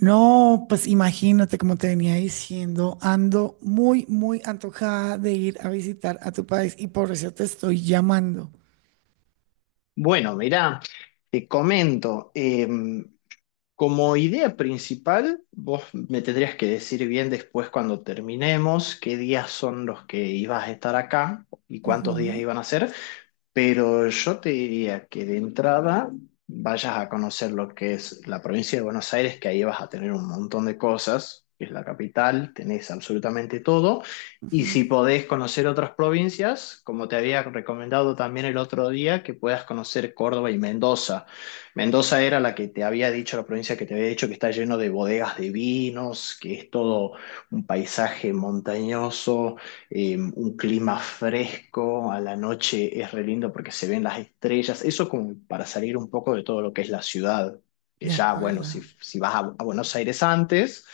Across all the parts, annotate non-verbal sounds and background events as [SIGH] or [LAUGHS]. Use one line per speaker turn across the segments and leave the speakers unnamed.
No, pues imagínate, como te venía diciendo, ando muy, muy antojada de ir a visitar a tu país y por eso te estoy llamando.
Bueno, mirá, te comento. Como idea principal, vos me tendrías que decir bien después cuando terminemos qué días son los que ibas a estar acá y cuántos días
Ujú,
iban a ser, pero yo te diría que de entrada vayas a conocer lo que es la provincia de Buenos Aires, que ahí vas a tener un montón de cosas, que es la capital, tenés absolutamente todo, y si
ujú.
podés conocer otras provincias, como te había recomendado también el otro día, que puedas conocer Córdoba y Mendoza. Mendoza era la que te había dicho, la provincia que te había dicho que está lleno de bodegas de vinos, que es todo un paisaje montañoso, un clima fresco, a la noche es re lindo porque se ven las estrellas, eso como para salir un poco de todo lo que es la ciudad, que
De
ya, bueno, si,
acuerdo.
si vas a Buenos Aires antes.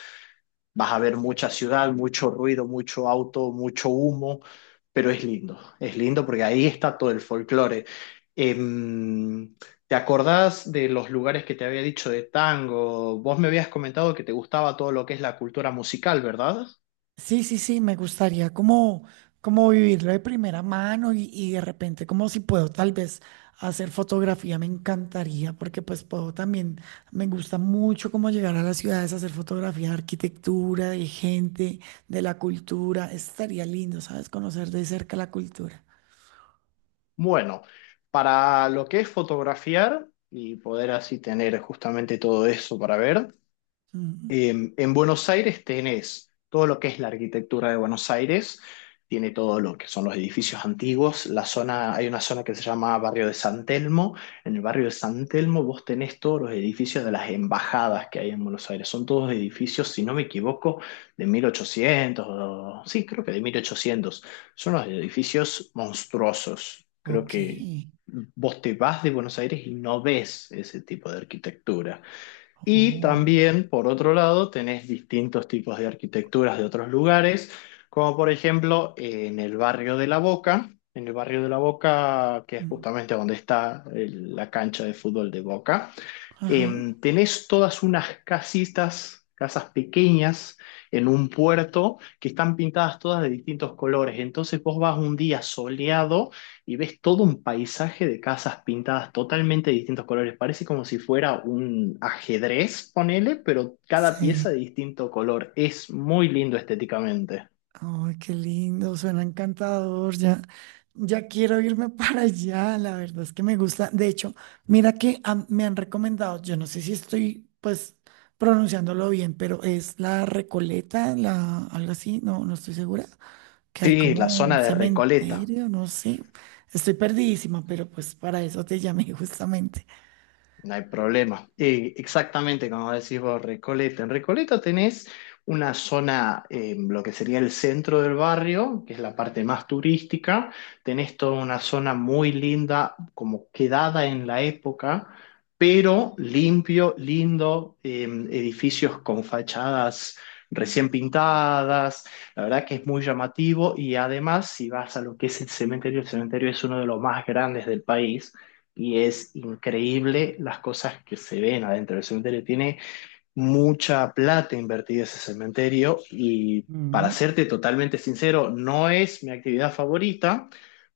Vas a ver mucha ciudad, mucho ruido, mucho auto, mucho humo, pero es lindo porque ahí está todo el folclore. Em, ¿Te acordás de los lugares que te había dicho de tango? Vos me habías comentado que te gustaba todo lo que es la cultura musical, ¿verdad?
Sí, sí, sí, me gustaría como, como vivirlo de primera mano y de repente como si puedo tal vez hacer fotografía, me encantaría porque pues puedo también, me gusta mucho como llegar a las ciudades a hacer fotografía de arquitectura, de gente, de la cultura, estaría lindo, ¿sabes? Conocer de cerca la cultura.
Bueno, para lo que es fotografiar y poder así tener justamente todo eso para ver.
Mm,
En Buenos Aires tenés todo lo que es la arquitectura de Buenos Aires, tiene todo lo que son los edificios antiguos, la zona, hay una zona que se llama Barrio de San Telmo, en el barrio de San Telmo vos tenés todos los edificios de las embajadas que hay en Buenos Aires, son todos edificios, si no me equivoco, de 1800, sí, creo que de 1800. Son los edificios monstruosos, creo
ok.
que vos te vas de Buenos Aires y no ves ese tipo de arquitectura. Y
Oh,
también, por otro lado, tenés distintos tipos de arquitecturas de otros lugares, como por ejemplo en el barrio de La Boca, en el barrio de La Boca, que es
mm,
justamente donde está la cancha de fútbol de Boca.
ajá.
Tenés todas unas casitas, casas pequeñas en un puerto que están pintadas todas de distintos colores. Entonces vos vas un día soleado y ves todo un paisaje de casas pintadas totalmente de distintos colores. Parece como si fuera un ajedrez, ponele, pero cada pieza
Sí.
de distinto color. Es muy lindo estéticamente.
Ay, qué lindo, suena encantador. Ya, ya quiero irme [LAUGHS] para allá. La verdad es que me gusta. De hecho, mira que me han recomendado, yo no sé si estoy pues pronunciándolo bien, pero es la Recoleta, la, algo así, no, no estoy segura. Que hay
Sí, la
como un
zona de Recoleta.
cementerio, no sé. Estoy perdidísima, pero pues para eso te llamé [LAUGHS] justamente.
No hay problema. Exactamente como decís vos, Recoleta. En Recoleta tenés una zona, lo que sería el centro del barrio, que es la parte más turística. Tenés toda una zona muy linda, como quedada en la época, pero limpio, lindo, edificios con fachadas recién pintadas. La verdad que es muy llamativo y además, si vas a lo que es el cementerio es uno de los más grandes del país y es increíble las cosas que se ven adentro del cementerio. Tiene mucha plata invertida ese cementerio y para
Mm.
serte totalmente sincero, no es mi actividad favorita,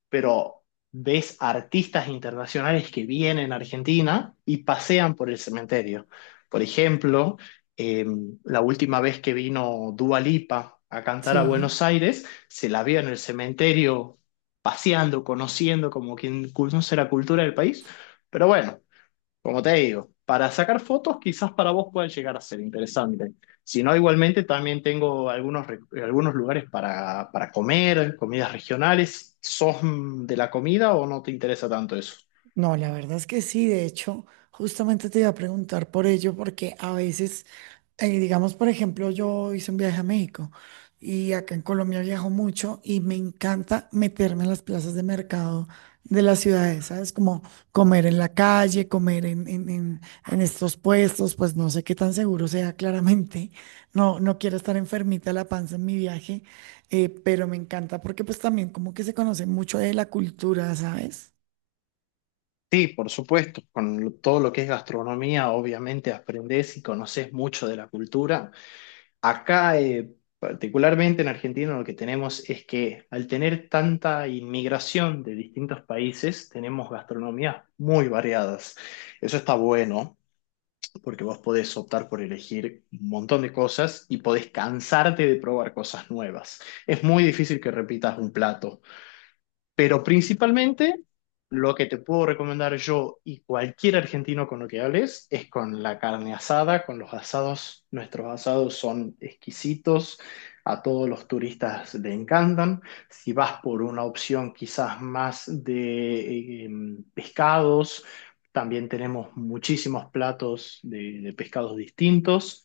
pero ves artistas internacionales que vienen a Argentina y pasean por el cementerio. Por ejemplo, eh, la última vez que vino Dua Lipa a cantar a
Sí.
Buenos Aires, se la vio en el cementerio paseando, conociendo como quien conoce la cultura del país. Pero bueno, como te digo, para sacar fotos quizás para vos pueda llegar a ser interesante. Si no, igualmente también tengo algunos, algunos lugares para comer, comidas regionales. ¿Sos de la comida o no te interesa tanto eso?
No, la verdad es que sí, de hecho, justamente te iba a preguntar por ello, porque a veces, digamos, por ejemplo, yo hice un viaje a México y acá en Colombia viajo mucho y me encanta meterme en las plazas de mercado de las ciudades, ¿sabes? Como comer en la calle, comer en estos puestos, pues no sé qué tan seguro sea claramente, no, no quiero estar enfermita de la panza en mi viaje, pero me encanta porque pues también como que se conoce mucho de la cultura, ¿sabes?
Sí, por supuesto, con todo lo que es gastronomía, obviamente aprendés y conoces mucho de la cultura. Acá, particularmente en Argentina, lo que tenemos es que al tener tanta inmigración de distintos países, tenemos gastronomías muy variadas. Eso está bueno, porque vos podés optar por elegir un montón de cosas y podés cansarte de probar cosas nuevas. Es muy difícil que repitas un plato. Pero principalmente, lo que te puedo recomendar yo y cualquier argentino con lo que hables es con la carne asada, con los asados. Nuestros asados son exquisitos, a todos los turistas le encantan. Si vas por una opción quizás más de pescados, también tenemos muchísimos platos de pescados distintos.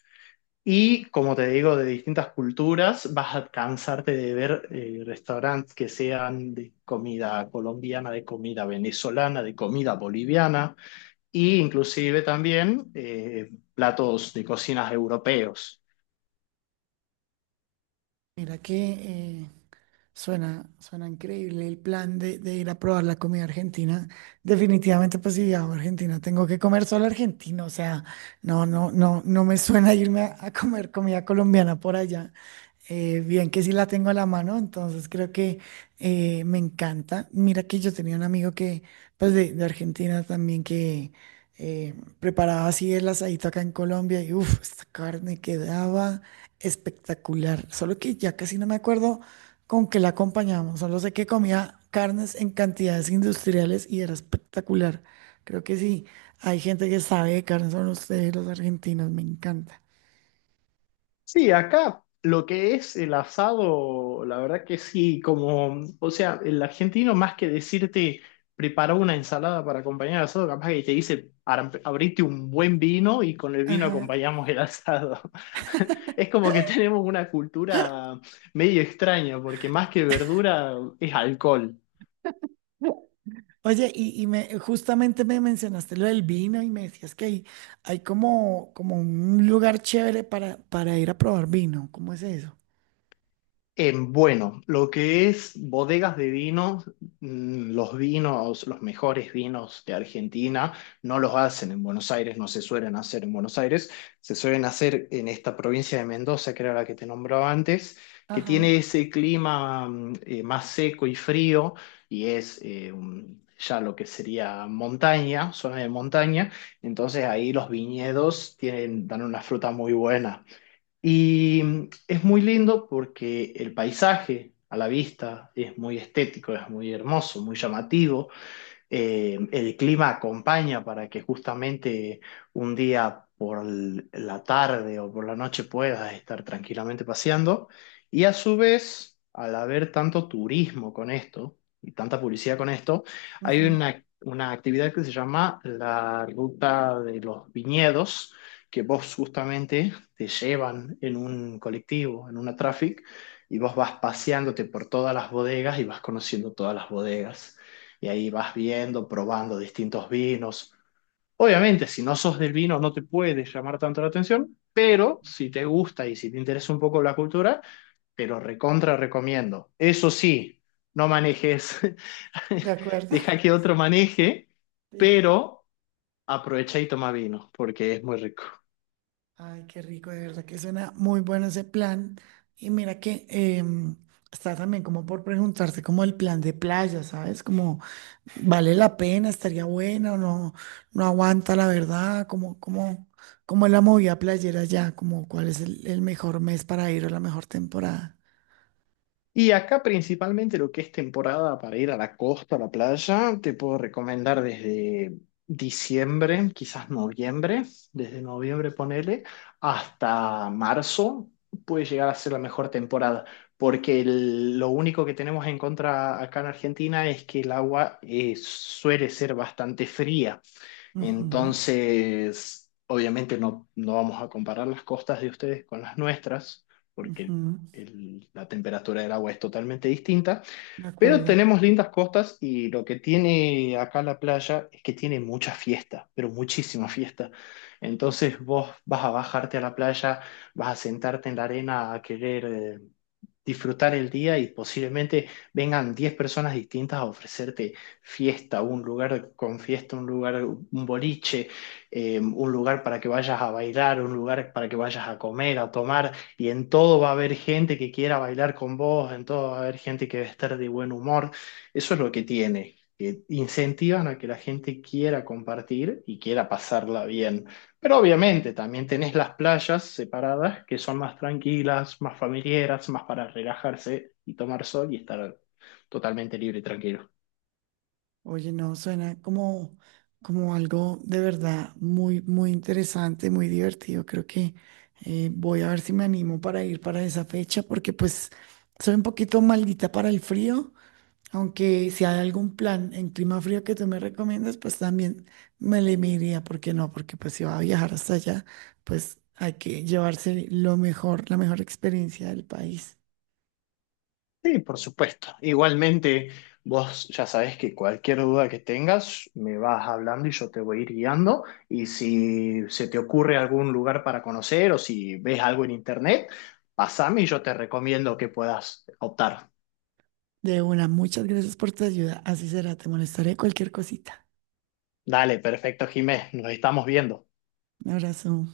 Y como te digo, de distintas culturas, vas a cansarte de ver restaurantes que sean de comida colombiana, de comida venezolana, de comida boliviana, e inclusive también platos de cocinas europeos.
Mira que suena, suena increíble el plan de ir a probar la comida argentina. Definitivamente, pues si viajo a Argentina, tengo que comer solo argentino. O sea, no, no, no, no me suena irme a comer comida colombiana por allá. Bien que sí la tengo a la mano, entonces creo que me encanta. Mira que yo tenía un amigo que, pues de Argentina también, que preparaba así el asadito acá en Colombia y uff, esta carne quedaba espectacular. Solo que ya casi no me acuerdo con que la acompañamos. Solo sé que comía carnes en cantidades industriales y era espectacular. Creo que sí, hay gente que sabe de carnes, son ustedes los argentinos, me encanta.
Sí, acá lo que es el asado, la verdad que sí, como, o sea, el argentino más que decirte prepara una ensalada para acompañar el asado, capaz que te dice abrite un buen vino y con el vino
Ajá.
acompañamos el asado. [LAUGHS] Es como que tenemos una cultura medio extraña, porque más que verdura es alcohol.
Oye, y me, justamente me mencionaste lo del vino y me decías que hay como, como un lugar chévere para ir a probar vino. ¿Cómo es eso?
Bueno, lo que es bodegas de vinos, los vinos, los mejores vinos de Argentina, no los hacen en Buenos Aires, no se suelen hacer en Buenos Aires, se suelen hacer en esta provincia de Mendoza, que era la que te nombraba antes, que
Ajá,
tiene ese clima más seco y frío, y es ya lo que sería montaña, zona de montaña, entonces ahí los viñedos tienen, dan una fruta muy buena. Y es muy lindo porque el paisaje a la vista es muy estético, es muy hermoso, muy llamativo el clima acompaña para que justamente un día por la tarde o por la noche puedas estar tranquilamente paseando. Y a su vez, al haber tanto turismo con esto y tanta publicidad con esto, hay
ujú.
una actividad que se llama la ruta de los viñedos, que vos justamente te llevan en un colectivo, en una traffic, y vos vas paseándote por todas las bodegas y vas conociendo todas las bodegas y ahí vas viendo, probando distintos vinos. Obviamente, si no sos del vino, no te puede llamar tanto la atención, pero si te gusta y si te interesa un poco la cultura, pero recontra recomiendo. Eso sí, no manejes,
De
[LAUGHS]
acuerdo.
deja que otro maneje,
[LAUGHS] Sí.
pero aprovecha y toma vino, porque es muy rico.
Ay, qué rico, de verdad que suena muy bueno ese plan. Y mira que está también como por preguntarte como el plan de playa, ¿sabes? Como vale la pena, estaría buena o no, no aguanta la verdad, como, como, como es la movida playera ya, como cuál es el mejor mes para ir o la mejor temporada.
Y acá principalmente lo que es temporada para ir a la costa, a la playa, te puedo recomendar desde diciembre, quizás noviembre, desde noviembre ponele, hasta marzo puede llegar a ser la mejor temporada, porque lo único que tenemos en contra acá en Argentina es que el agua suele ser bastante fría.
Ujú,
Entonces, obviamente no vamos a comparar las costas de ustedes con las nuestras, porque
ujú,
la temperatura del agua es totalmente distinta.
de
Pero
acuerdo.
tenemos lindas costas y lo que tiene acá la playa es que tiene mucha fiesta, pero muchísima fiesta. Entonces vos vas a bajarte a la playa, vas a sentarte en la arena a querer disfrutar el día y posiblemente vengan 10 personas distintas a ofrecerte fiesta, un lugar con fiesta, un lugar, un boliche, un lugar para que vayas a bailar, un lugar para que vayas a comer, a tomar y en todo va a haber gente que quiera bailar con vos, en todo va a haber gente que va a estar de buen humor. Eso es lo que tiene, que incentivan a que la gente quiera compartir y quiera pasarla bien. Pero obviamente también tenés las playas separadas que son más tranquilas, más familiares, más para relajarse y tomar sol y estar totalmente libre y tranquilo.
Oye, no, suena como, como algo de verdad muy, muy interesante, muy divertido. Creo que voy a ver si me animo para ir para esa fecha, porque pues soy un poquito maldita para el frío, aunque si hay algún plan en clima frío que tú me recomiendas, pues también me le miraría, ¿por qué no? Porque pues si va a viajar hasta allá, pues hay que llevarse lo mejor, la mejor experiencia del país.
Sí, por supuesto. Igualmente, vos ya sabés que cualquier duda que tengas, me vas hablando y yo te voy a ir guiando. Y si se te ocurre algún lugar para conocer o si ves algo en internet, pasame y yo te recomiendo que puedas optar.
De una, muchas gracias por tu ayuda. Así será, te molestaré cualquier cosita.
Dale, perfecto, Jimé. Nos estamos viendo.
Un abrazo.